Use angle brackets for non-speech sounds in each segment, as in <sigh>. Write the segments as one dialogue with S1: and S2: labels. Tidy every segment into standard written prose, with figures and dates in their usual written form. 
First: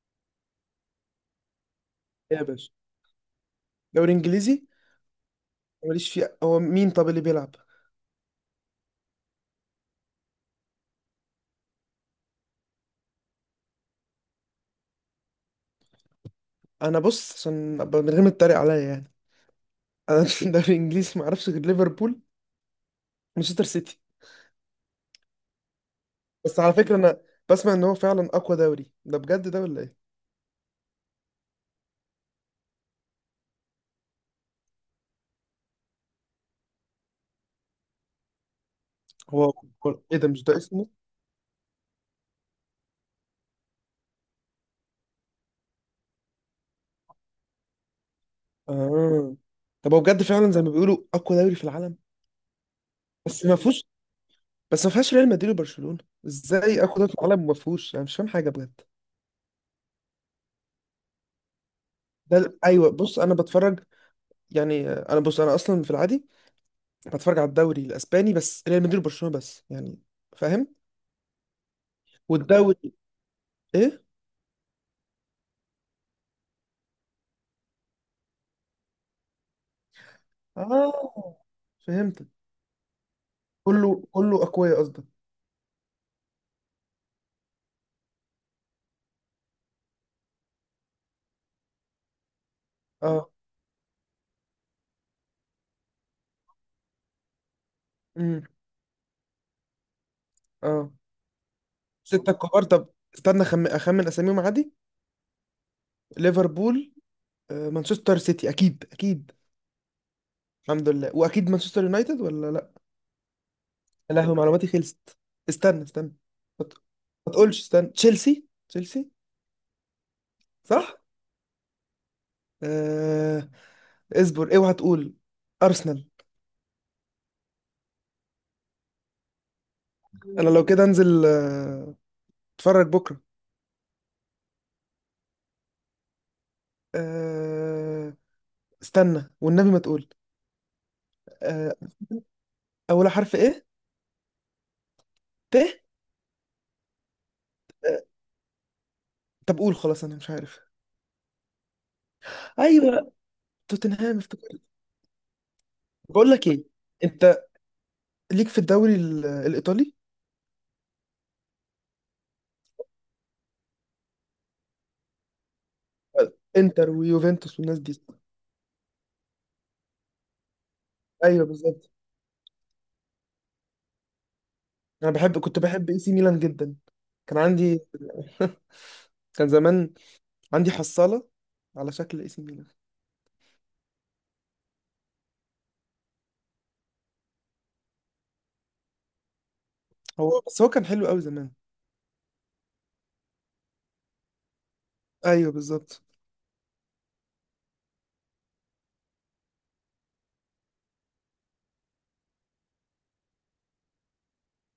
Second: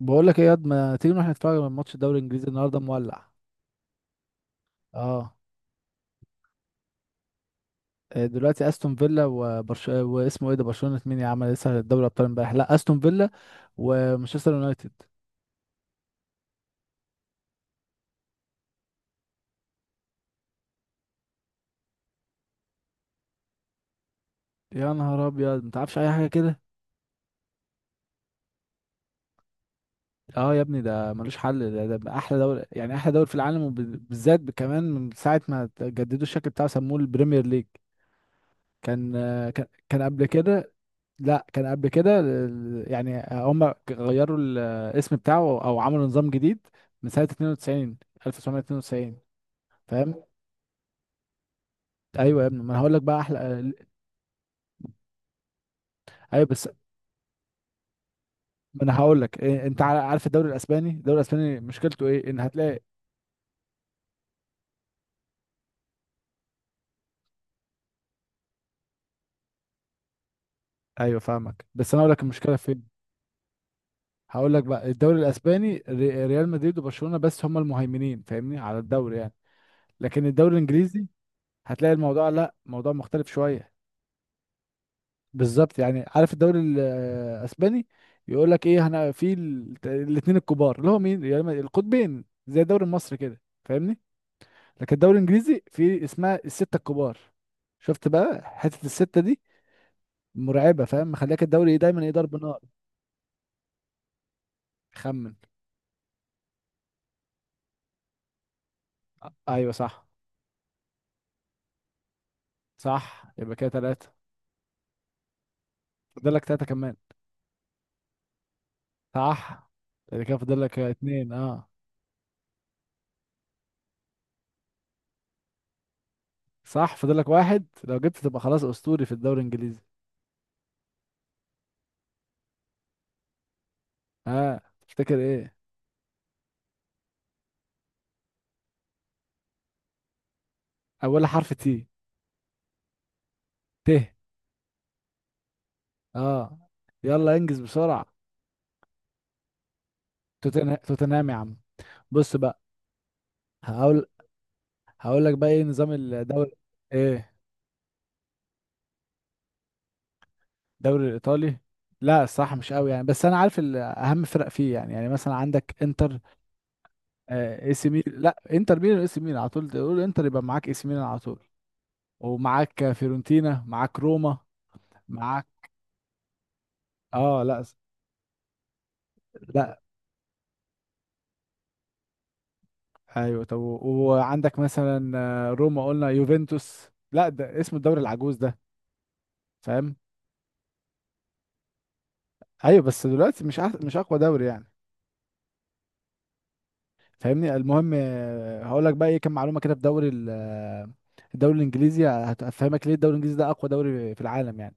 S1: بقول لك ايه يا واد، ما تيجي نروح نتفرج على ماتش الدوري
S2: إيه يا
S1: الانجليزي
S2: باشا.
S1: النهارده مولع.
S2: دوري انجليزي؟
S1: اه.
S2: ماليش فيه. هو مين طب اللي بيلعب؟
S1: دلوقتي استون فيلا واسمه ايه ده؟ برشلونة مين يا عم؟ لسه دوري ابطال امبارح. لا، استون فيلا ومانشستر يونايتد.
S2: انا بص عشان أبقى من غير ما تتريق عليا يعني. انا <laughs> في دوري انجليزي ما اعرفش غير ليفربول ومانشستر سيتي.
S1: يا نهار ابيض، ما تعرفش اي حاجه كده؟
S2: بس على فكره انا بسمع ان هو فعلا اقوى دوري، ده بجد ده ولا ايه؟
S1: اه يا ابني، ده ملوش حل ده احلى دوري. يعني احلى دوري في العالم، وبالذات كمان من ساعه ما جددوا الشكل بتاعه، سموه البريمير ليج. كان
S2: هو
S1: آه، كان كان
S2: ايه
S1: قبل
S2: ده، مش ده
S1: كده.
S2: اسمه؟
S1: لا كان قبل كده، يعني هم غيروا الاسم بتاعه، او عملوا نظام جديد، من سنة 92، 1992.
S2: اه. طب هو بجد
S1: فاهم؟
S2: فعلا زي ما بيقولوا اقوى دوري في العالم؟
S1: ايوه يا ابني، ما انا هقول لك بقى
S2: بس ما
S1: احلى.
S2: فيهوش، بس ما فيهاش ريال مدريد وبرشلونه.
S1: ايوه بس
S2: ازاي اقوى دوري في العالم وما فيهوش؟ انا مش فاهم حاجه بجد.
S1: ما انا هقول لك إيه. انت عارف الدوري الاسباني مشكلته ايه؟ ان هتلاقي.
S2: ايوه بص انا بتفرج، يعني انا بص، انا اصلا في العادي انا بتفرج على الدوري الاسباني بس ريال مدريد وبرشلونه بس يعني، فاهم؟
S1: ايوه فاهمك، بس انا هقول لك المشكله فين.
S2: والدوري؟ ايه؟
S1: هقول لك بقى، الدوري الاسباني، ريال مدريد وبرشلونه بس هم المهيمنين، فاهمني، على الدوري يعني. لكن الدوري الانجليزي
S2: اه
S1: هتلاقي
S2: فهمت.
S1: الموضوع، لا، موضوع مختلف شويه.
S2: كله كله اقوياء قصدك.
S1: بالظبط، يعني عارف الدوري الاسباني يقول لك ايه؟ هنا في الاثنين الكبار، اللي هو مين؟ يعني القطبين زي الدوري المصري
S2: اه.
S1: كده، فاهمني. لكن الدوري الانجليزي في اسمها الستة الكبار. شفت بقى
S2: امم.
S1: حتة الستة دي؟ مرعبة،
S2: اه.
S1: فاهم، مخليك الدوري دايما ايه؟
S2: سته
S1: ضرب نار.
S2: كبار طب. استنى اخمن اساميهم عادي.
S1: خمن.
S2: ليفربول، مانشستر سيتي، اكيد.
S1: ايوه صح.
S2: الحمد لله. واكيد مانشستر يونايتد ولا لا؟
S1: صح، يبقى كده ثلاثة.
S2: يا لهوي معلوماتي خلصت. استنى.
S1: فاضل لك ثلاثة
S2: ما ت-
S1: كمان.
S2: ما تقولش، استنى، تشيلسي.
S1: صح، يبقى كده فاضل لك
S2: صح.
S1: اثنين. اه
S2: آه... اصبر اوعى تقول. ارسنال.
S1: صح، فاضل لك واحد. لو جبت تبقى خلاص اسطوري في الدوري الانجليزي.
S2: انا لو كده انزل، اتفرج بكرة.
S1: ها، اه. تفتكر ايه؟
S2: أه... استنى والنبي ما تقول.
S1: اولها حرف
S2: أه...
S1: تي.
S2: أول حرف إيه؟
S1: ت.
S2: ت؟
S1: اه، يلا انجز
S2: أه...
S1: بسرعة.
S2: طب قول خلاص أنا مش عارف.
S1: توتنهام يا عم. بص بقى.
S2: أيوه
S1: هقول
S2: توتنهام، افتكرت.
S1: هقول لك بقى ايه نظام
S2: بقول لك
S1: الدوري.
S2: إيه،
S1: ايه
S2: أنت ليك في الإيطالي؟
S1: الدوري الايطالي؟ لا الصراحة مش قوي يعني، بس انا عارف اهم فرق فيه يعني مثلا عندك انتر،
S2: إنتر ويوفنتوس
S1: اي
S2: والناس
S1: سي
S2: دي؟
S1: ميلان. لا، انتر ميلان اي سي ميلان. على طول تقول انتر يبقى معاك اي سي ميلان على طول.
S2: أيوه بالظبط.
S1: ومعاك فيورنتينا، معاك روما،
S2: أنا بحب،
S1: معاك.
S2: كنت بحب إي سي ميلان جدا. كان
S1: اه لا
S2: عندي <laughs> كان
S1: لا.
S2: زمان عندي حصالة على شكل اي سي ميلان.
S1: ايوه طب وعندك مثلا روما، قلنا يوفنتوس. لا ده اسم الدوري العجوز ده، فاهم.
S2: هو بس هو كان حلو قوي زمان.
S1: ايوه بس دلوقتي مش اقوى دوري يعني،
S2: ايوه بالظبط.
S1: فاهمني. المهم، هقول لك بقى ايه كام معلومه كده في دوري الدوري الانجليزي، هتفهمك ليه الدوري الانجليزي ده اقوى دوري في العالم يعني.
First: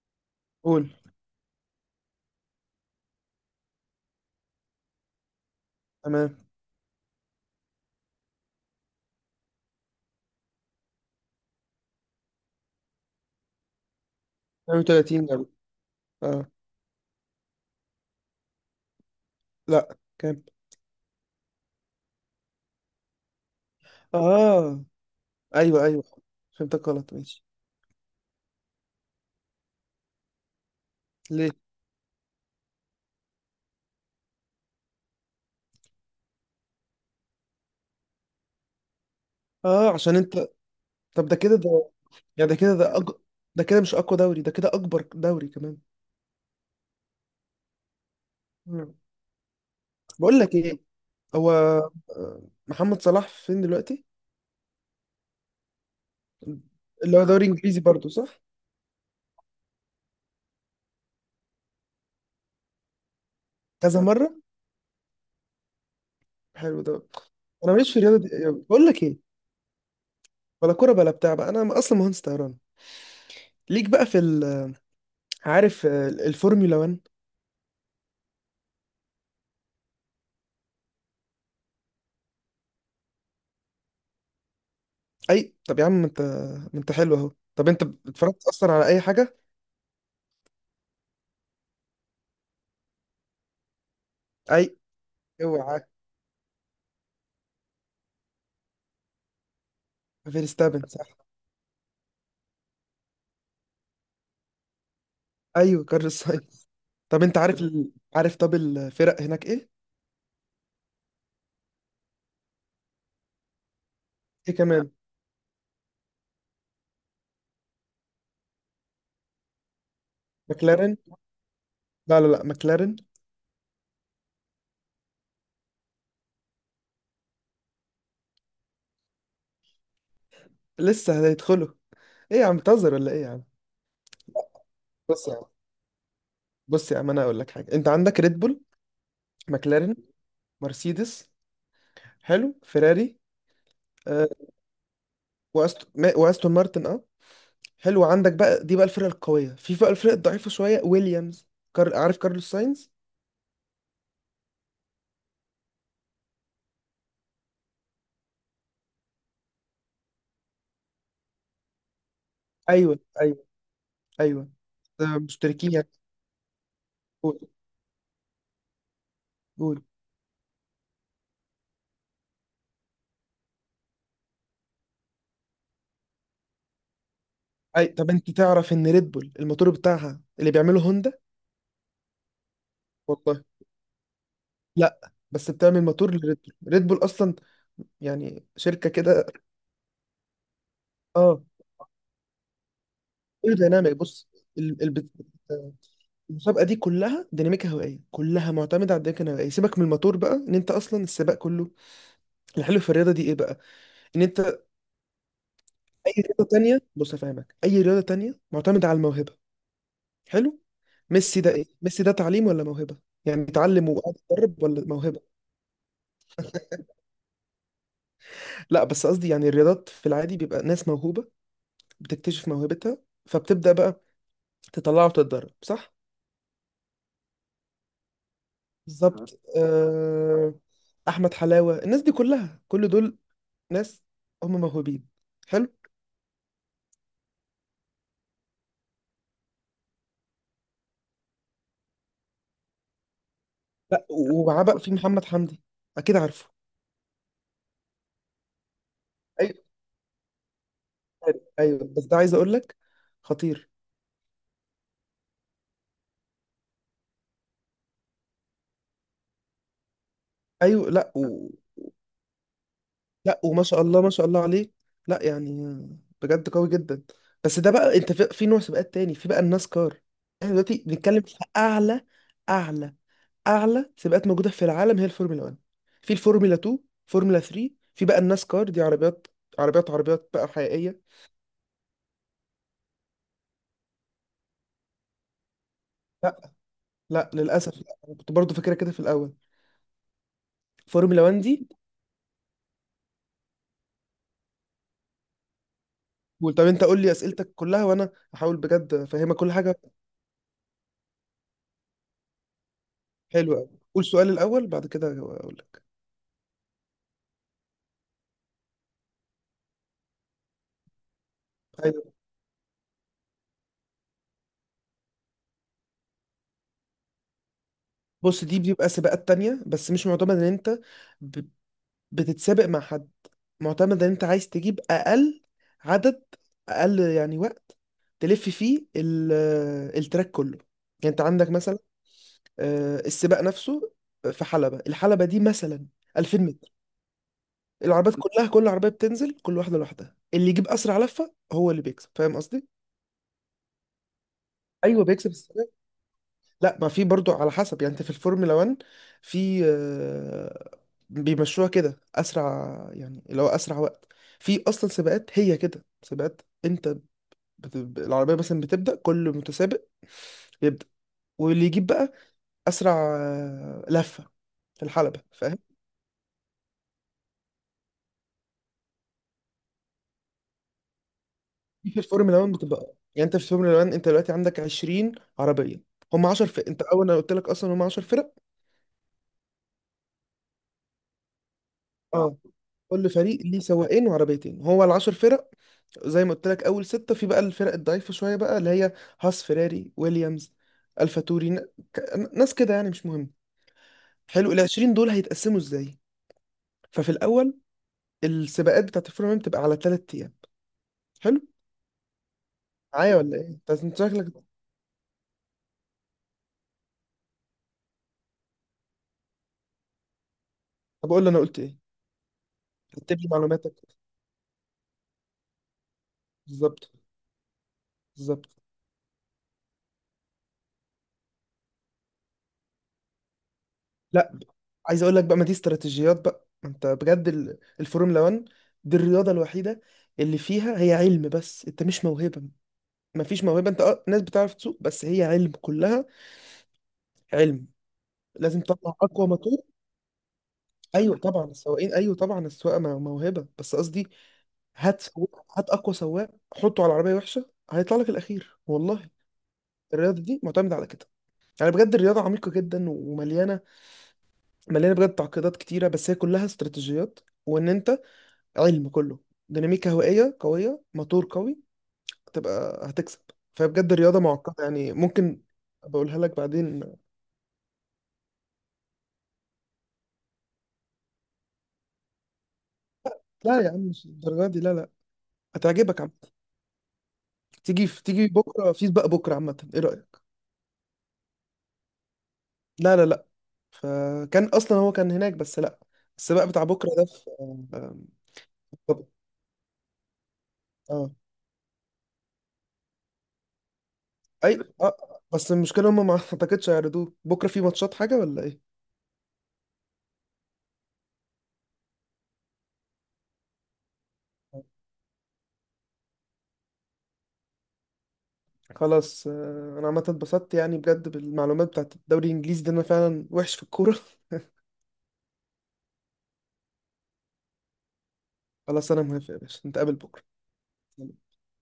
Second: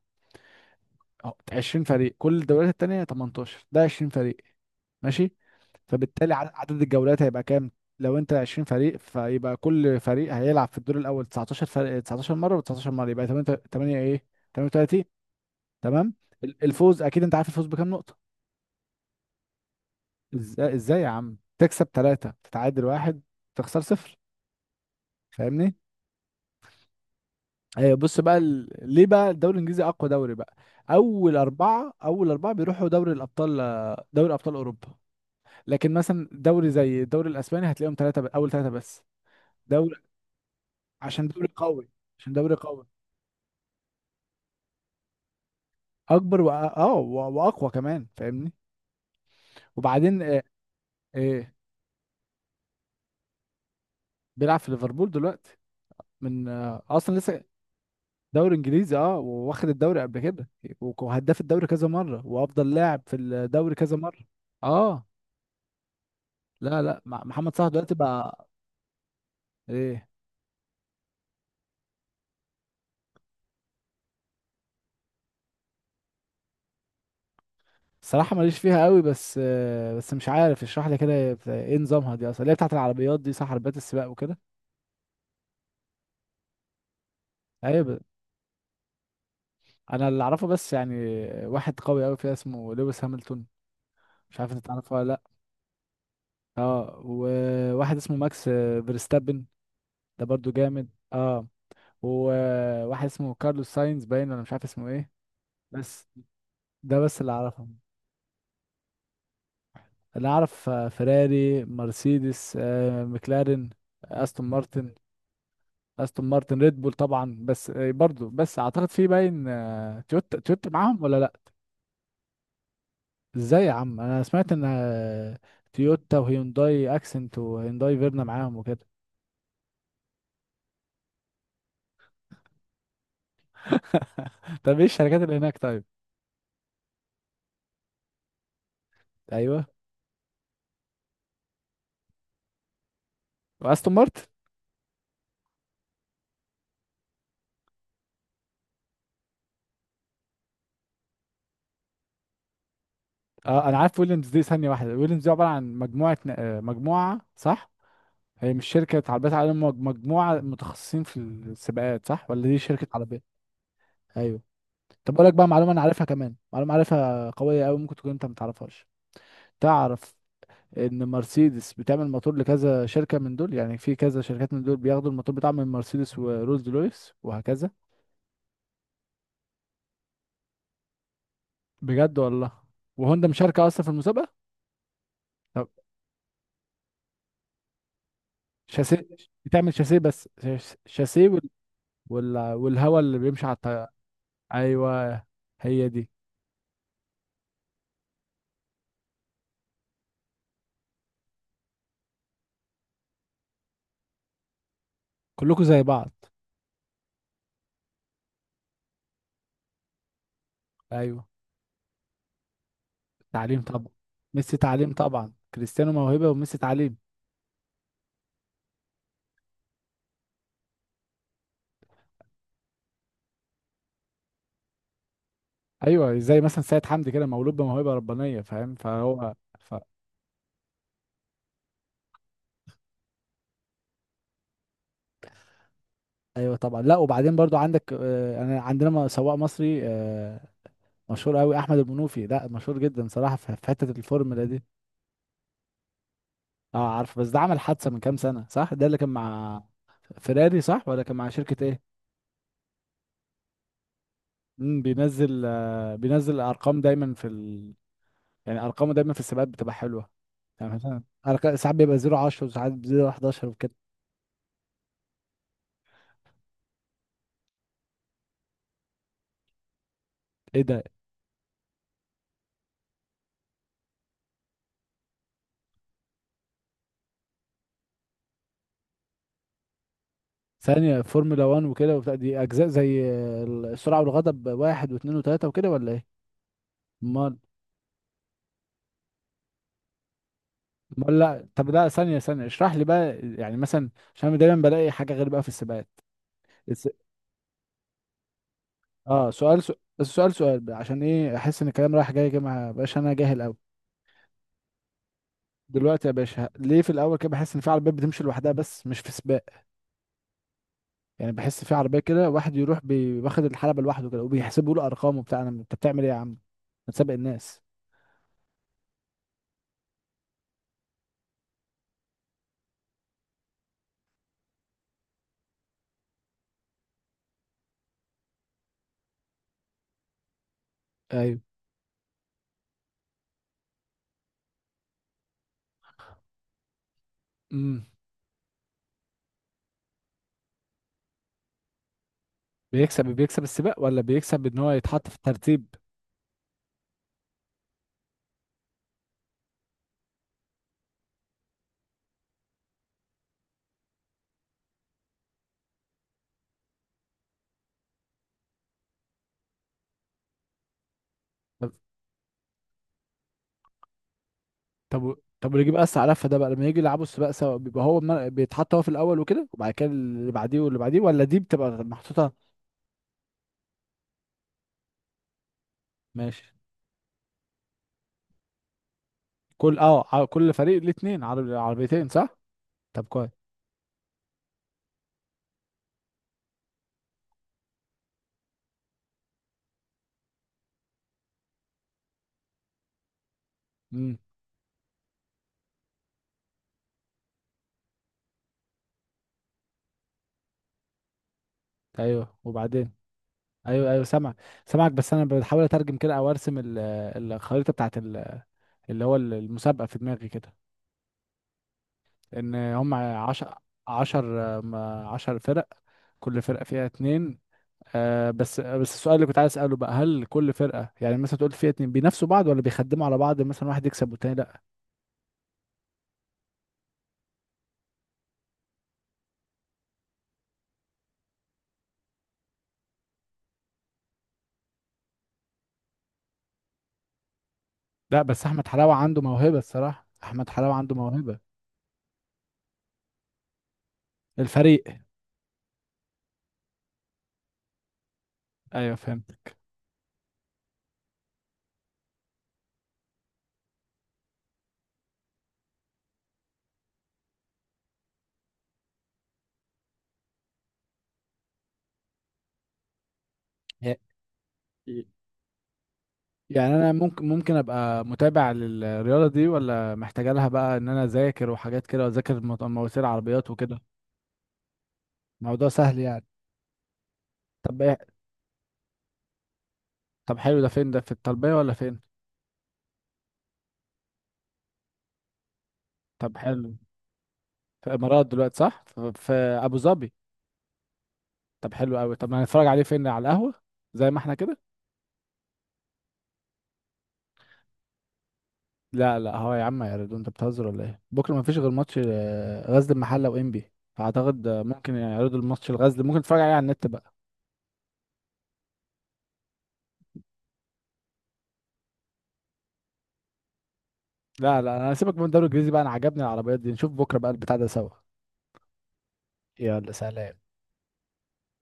S2: قول.
S1: اهو 20 فريق، كل الدوريات التانية 18، ده 20 فريق. ماشي، فبالتالي
S2: تمام.
S1: عدد الجولات هيبقى كام؟ لو انت 20 فريق، فيبقى كل فريق هيلعب في الدور الاول 19 فريق، 19 مره، و19 مره يبقى 8. 8 ايه؟ 38.
S2: 32 جول.
S1: تمام.
S2: اه.
S1: الفوز، اكيد انت عارف الفوز بكام نقطه.
S2: لا كام؟
S1: ازاي يا عم؟ تكسب 3، تتعادل 1، تخسر 0.
S2: اه.
S1: فاهمني.
S2: ايوه ايوه فهمتك، غلط ماشي.
S1: بص بقى، ليه بقى الدوري الانجليزي اقوى دوري بقى. اول
S2: ليه؟
S1: اربعة اول اربعة بيروحوا دوري الابطال، دوري ابطال اوروبا. لكن مثلا دوري زي الدوري الاسباني هتلاقيهم اول ثلاثة بس.
S2: اه
S1: دوري
S2: عشان انت. طب
S1: عشان
S2: ده
S1: دوري
S2: كده
S1: قوي،
S2: ده،
S1: عشان
S2: يعني
S1: دوري قوي
S2: ده كده مش اقوى دوري، ده كده اكبر دوري كمان.
S1: اكبر واقوى كمان، فاهمني.
S2: مم.
S1: وبعدين،
S2: بقول لك ايه،
S1: آه،
S2: هو محمد صلاح فين دلوقتي؟
S1: بيلعب في ليفربول دلوقتي. من آه، اصلا
S2: اللي هو
S1: لسه.
S2: دوري انجليزي برضو صح؟
S1: دوري انجليزي اه، واخد الدوري قبل كده، وهداف الدوري كذا مره، وافضل لاعب في الدوري كذا
S2: كذا
S1: مره.
S2: مره.
S1: اه. لا
S2: حلو ده.
S1: لا محمد صلاح
S2: انا ماليش
S1: دلوقتي
S2: في الرياضه دي
S1: بقى.
S2: أوي. بقول لك ايه،
S1: ايه.
S2: ولا كوره بلا بتاع بقى، انا اصلا مهندس طيران. ليك بقى. عارف الفورمولا 1؟
S1: الصراحه ماليش فيها قوي، بس مش عارف اشرح لي كده، هي ايه نظامها دي اصلا، اللي هي بتاعت العربيات دي صح؟ عربيات السباق وكده.
S2: اي طب يا عم ما انت، ما انت حلو اهو. طب
S1: ايوه
S2: انت اتفرجت اصلا على اي حاجه؟
S1: انا اللي اعرفه بس يعني، واحد قوي قوي فيها اسمه لويس هامilton. مش عارف
S2: اي.
S1: انت تعرفه ولا لا.
S2: اوعى.
S1: اه، وواحد اسمه ماكس فيرستابن، ده برضو
S2: فيرستابن.
S1: جامد اه. وواحد اسمه كارلوس ساينز باين، ولا مش عارف اسمه ايه.
S2: ايوه
S1: بس
S2: كارل ساينز.
S1: ده بس
S2: طب
S1: اللي
S2: انت
S1: اعرفه.
S2: عارف طب الفرق هناك ايه؟
S1: اللي اعرف فيراري، مرسيدس، مكلارين، استون
S2: ايه كمان؟
S1: مارتن استون مارتن، ريد بول طبعا. بس برضو بس اعتقد في باين، تويوتا
S2: مكلارين.
S1: معاهم ولا لا.
S2: لا، مكلارين.
S1: ازاي يا عم، انا سمعت ان تويوتا وهيونداي اكسنت وهيونداي فيرنا معاهم وكده.
S2: لسه هيدخلوا؟ ايه يا عم بتهزر ولا ايه يا عم؟
S1: <laughs> طب ايه الشركات
S2: بص يا
S1: اللي
S2: عم
S1: هناك طيب؟
S2: بص يا عم، انا اقول لك حاجه. انت عندك ريد بول،
S1: ايوه،
S2: مكلارين، مرسيدس، حلو، فيراري.
S1: واستون مارتن
S2: آه. وأست... ما- واستون مارتن اه، حلو. عندك بقى دي بقى الفرق القويه. في بقى الفرق الضعيفه شويه، ويليامز. عارف كارلوس ساينز.
S1: اه. انا عارف ويليامز دي. ثانيه واحده، ويليامز دي عباره عن مجموعه مجموعه، صح؟ هي مش شركة عربيات عالم، مجموعة متخصصين في السباقات صح، ولا دي شركة
S2: ايوه
S1: عربية؟
S2: ايوه
S1: ايوه.
S2: ايوه.
S1: طب
S2: آه،
S1: اقول لك بقى معلومة
S2: مشتركين
S1: انا
S2: يعني.
S1: عارفها، كمان معلومة عارفها
S2: قول.
S1: قوية قوي، ممكن تكون انت ما تعرفهاش.
S2: قول.
S1: تعرف ان مرسيدس بتعمل موتور لكذا شركة من دول، يعني في كذا شركات من دول بياخدوا الموتور بتاعهم من مرسيدس، ورولز رويس، وهكذا.
S2: اي طب انت تعرف ان ريد بول الموتور بتاعها اللي بيعمله هوندا؟
S1: بجد والله. وهوندا
S2: والله.
S1: مشاركة اصلا في المسابقة.
S2: لا بس
S1: طب.
S2: بتعمل موتور لريد بول، ريد بول اصلا يعني شركه
S1: شاسيه.
S2: كده.
S1: بتعمل شاسيه بس، شاسيه
S2: اه.
S1: والهواء اللي بيمشي على الطيارة.
S2: ايروديناميك، بص. ال- ال- بت-
S1: ايوه. هي دي.
S2: المسابقه دي كلها ديناميكا هوائيه، كلها معتمده على الديناميكا الهوائيه. سيبك من الموتور بقى، ان انت اصلا السباق كله. الحلو في الرياضه دي ايه بقى؟ ان انت
S1: كلكم زي
S2: اي
S1: بعض.
S2: رياضه تانية، بص افهمك، اي رياضه تانية معتمده على الموهبه. حلو.
S1: ايوه.
S2: ميسي ده ايه، ميسي ده تعليم ولا موهبه؟ يعني
S1: تعليم طبعا.
S2: بيتعلم وقاعد
S1: ميسي
S2: يتدرب ولا
S1: تعليم
S2: موهبه؟
S1: طبعا، كريستيانو موهبة وميسي تعليم.
S2: لا بس قصدي يعني الرياضات في العادي بيبقى ناس موهوبة بتكتشف موهبتها، فبتبدأ بقى تطلعها وتتدرب، صح؟
S1: ايوه، زي مثلا سيد حمدي كده، مولود بموهبة ربانية فاهم، فهو
S2: بالظبط. أحمد حلاوة، الناس دي كلها، كل دول ناس، هم موهوبين. حلو؟
S1: ايوه طبعا. لا، وبعدين برضو عندك، انا عندنا سواق مصري مشهور قوي احمد المنوفي. لا مشهور جدا صراحة، في حتة
S2: لا
S1: الفورمولا دي.
S2: ومعاه بقى في محمد حمدي، أكيد عارفه.
S1: اه عارف. بس ده عمل حادثة من كام سنة، صح؟ ده اللي كان
S2: أيوه.
S1: مع فيراري صح، ولا كان مع شركة
S2: أيوه
S1: ايه؟
S2: بس ده عايز أقول لك، خطير.
S1: بينزل ارقام دايما في يعني ارقامه دايما في السباقات بتبقى حلوة. يعني
S2: أيوه.
S1: مثلا
S2: لا.
S1: ساعات بيبقى 0 10، وساعات 0
S2: لا
S1: 11،
S2: وما
S1: وكده.
S2: شاء الله، ما شاء الله عليه. لا يعني بجد قوي جدا. بس ده بقى انت في، في نوع سباقات تاني. في بقى الناس كار. احنا
S1: ايه ده.
S2: دلوقتي بنتكلم في اعلى، اعلى اعلى سباقات موجوده في العالم، هي الفورمولا 1. في الفورمولا 2، فورمولا 3. في بقى الناس كار، دي عربيات، عربيات بقى حقيقيه.
S1: ثانية، فورمولا 1 وكده وبتاع، دي اجزاء زي السرعة والغضب واحد واثنين وثلاثة وكده، ولا ايه؟
S2: لا لا،
S1: امال.
S2: للاسف لا. أنا كنت برضو فاكرها كده في الاول،
S1: امال
S2: فورمولا 1
S1: لا،
S2: دي.
S1: طب لا، ثانية ثانية اشرح لي بقى يعني مثلا. عشان أنا دايما بلاقي حاجة غير بقى في السباقات.
S2: قول. طب انت
S1: الس...
S2: قول لي اسئلتك كلها وانا هحاول بجد
S1: اه،
S2: افهمك كل
S1: سؤال
S2: حاجه.
S1: سؤال السؤال سؤال بقى، عشان ايه احس ان الكلام رايح جاي كده، ما بقاش انا جاهل قوي.
S2: حلوه قوي. قول سؤال الاول بعد كده اقول لك.
S1: دلوقتي يا باشا، ليه في الاول كده بحس ان في عربيات بتمشي لوحدها بس مش في سباق؟ يعني بحس في عربية كده واحد يروح واخد الحلبة لوحده كده، وبيحسبوا له ارقام وبتاع. انت بتعمل ايه يا عم؟ ما تسابق الناس.
S2: بص دي بيبقى سباقات تانية، بس مش معتمد ان ب- بتتسابق مع حد. معتمد ان انت عايز تجيب اقل عدد، اقل يعني وقت تلف فيه التراك كله. يعني انت
S1: ايوه.
S2: عندك مثلا، السباق نفسه في حلبة، الحلبة دي مثلا 2000 متر.
S1: مم.
S2: العربيات كلها، كل عربية بتنزل كل واحدة لوحدها، اللي يجيب اسرع لفة هو اللي بيكسب، فاهم قصدي؟
S1: بيكسب السباق، ولا بيكسب ان هو
S2: ايوه
S1: يتحط في
S2: بيكسب.
S1: الترتيب؟
S2: لا ما في برضو على حسب يعني. انت في الفورمولا 1 في بيمشوها كده اسرع، يعني اللي هو اسرع وقت. في اصلا سباقات هي كده، سباقات انت العربيه مثلا بتبدا، كل متسابق يبدا، واللي
S1: طب.
S2: يجيب بقى اسرع لفه في
S1: طب
S2: الحلبه،
S1: طب
S2: فاهم؟
S1: واللي يجيب اسرع لفه ده بقى، لما يجي يلعبوا السباق سوا، بيبقى هو بيتحط هو في الاول وكده، وبعد كده اللي بعديه واللي بعديه، ولا دي بتبقى
S2: دي في الفورمولا
S1: محطوطه؟
S2: 1 بتبقى، يعني انت في الفورمولا 1، انت دلوقتي عندك 20 عربيه، هم
S1: ماشي.
S2: 10 فرق. انت اول، انا قلت لك اصلا هم 10 فرق.
S1: كل فريق ليه اتنين عربيتين صح؟
S2: اه.
S1: طب
S2: كل
S1: كويس.
S2: فريق ليه سواقين وعربيتين، هو ال 10 فرق. زي ما قلت لك اول ستة في بقى الفرق الضعيفة شوية بقى، اللي هي هاس، فيراري، ويليامز، الفا توري ن- ك- ناس كده يعني مش مهم.
S1: امم.
S2: حلو. ال 20 دول هيتقسموا ازاي؟ ففي الاول السباقات بتاعت الفورمولا 1 بتبقى على ثلاث ايام. حلو.
S1: ايوه. وبعدين.
S2: معايا ولا ايه انت؟
S1: ايوه
S2: أنت
S1: ايوه سامع.
S2: شكلك.
S1: سامعك بس انا بحاول اترجم كده، او ارسم الخريطه بتاعت اللي هو المسابقه في دماغي كده.
S2: طب اقول لي انا قلت ايه،
S1: ان هم
S2: رتب
S1: 10.
S2: لي
S1: 10.
S2: معلوماتك.
S1: عشر فرق، كل فرقة فيها
S2: بالظبط.
S1: اتنين.
S2: بالظبط.
S1: بس السؤال اللي كنت عايز اساله بقى، هل كل فرقه، يعني مثلا تقول فيها اتنين، بينافسوا بعض ولا بيخدموا على بعض مثلا واحد يكسب والتاني
S2: لا
S1: لا؟
S2: عايز اقول لك بقى، ما دي استراتيجيات بقى. ما انت بجد الفورمولا 1 دي الرياضة الوحيدة اللي فيها هي علم بس، انت مش موهبة، مفيش موهبه. انت اه ناس بتعرف تسوق، بس هي علم كلها، علم.
S1: لا بس
S2: لازم
S1: احمد
S2: تطلع
S1: حلاوه عنده
S2: اقوى
S1: موهبه.
S2: موتور.
S1: الصراحه، احمد حلاوه عنده
S2: ايوه
S1: موهبه.
S2: طبعا السواقين، ايوه طبعا موهبه، بس قصدي
S1: الفريق.
S2: هات اقوى سواق حطه على عربيه وحشه هيطلع لك الاخير
S1: ايوه
S2: والله.
S1: فهمت.
S2: الرياضه دي معتمده على كده، يعني بجد الرياضه عميقه جدا ومليانه، مليانه بجد تعقيدات كتيره، بس هي كلها استراتيجيات. وان انت علم كله، ديناميكا هوائيه قويه، موتور قوي، هتبقى هتكسب. فبجد
S1: ي-
S2: الرياضه معقده يعني ممكن بقولها لك
S1: يعني انا
S2: بعدين.
S1: ممكن ابقى متابع للرياضه دي، ولا محتاجه لها بقى ان انا اذاكر وحاجات كده، واذاكر مواسير عربيات
S2: لا يا عم
S1: وكده؟
S2: مش الدرجه دي، لا.
S1: موضوع سهل
S2: هتعجبك عم.
S1: يعني. طب
S2: تيجي
S1: ايه.
S2: في، تيجي بكره في سباق بكره، عامه ايه رايك؟
S1: طب حلو، ده فين ده، في الطلبيه ولا فين؟
S2: لا، فكان اصلا هو كان هناك بس لا.
S1: طب
S2: السباق بتاع
S1: حلو.
S2: بكره ده في،
S1: في الامارات دلوقتي صح؟
S2: طب
S1: في ابو ظبي.
S2: اه.
S1: طب حلو قوي. طب ما هنتفرج عليه فين، على القهوة زي ما احنا كده؟
S2: اي اه بس المشكله هم ما <laughs> اعتقدش هيعرضوه بكره، في ماتشات حاجه ولا ايه؟
S1: لا لا، هو يا عم يا ريدو، انت بتهزر ولا ايه؟ بكره ما فيش غير ماتش غزل المحله وانبي، فاعتقد ممكن يعرضوا الماتش الغزل، ممكن تتفرج عليه على النت بقى.
S2: خلاص انا عامه اتبسطت يعني بجد بالمعلومات بتاعت الدوري الانجليزي ده، انا فعلا وحش في الكوره <laughs>
S1: لا لا، انا هسيبك من الدوري الانجليزي بقى. انا عجبني العربيات دي، نشوف بكره بقى البتاع ده سوا.
S2: خلاص انا موافق يا باشا،
S1: يلا
S2: نتقابل بكره.
S1: سلام.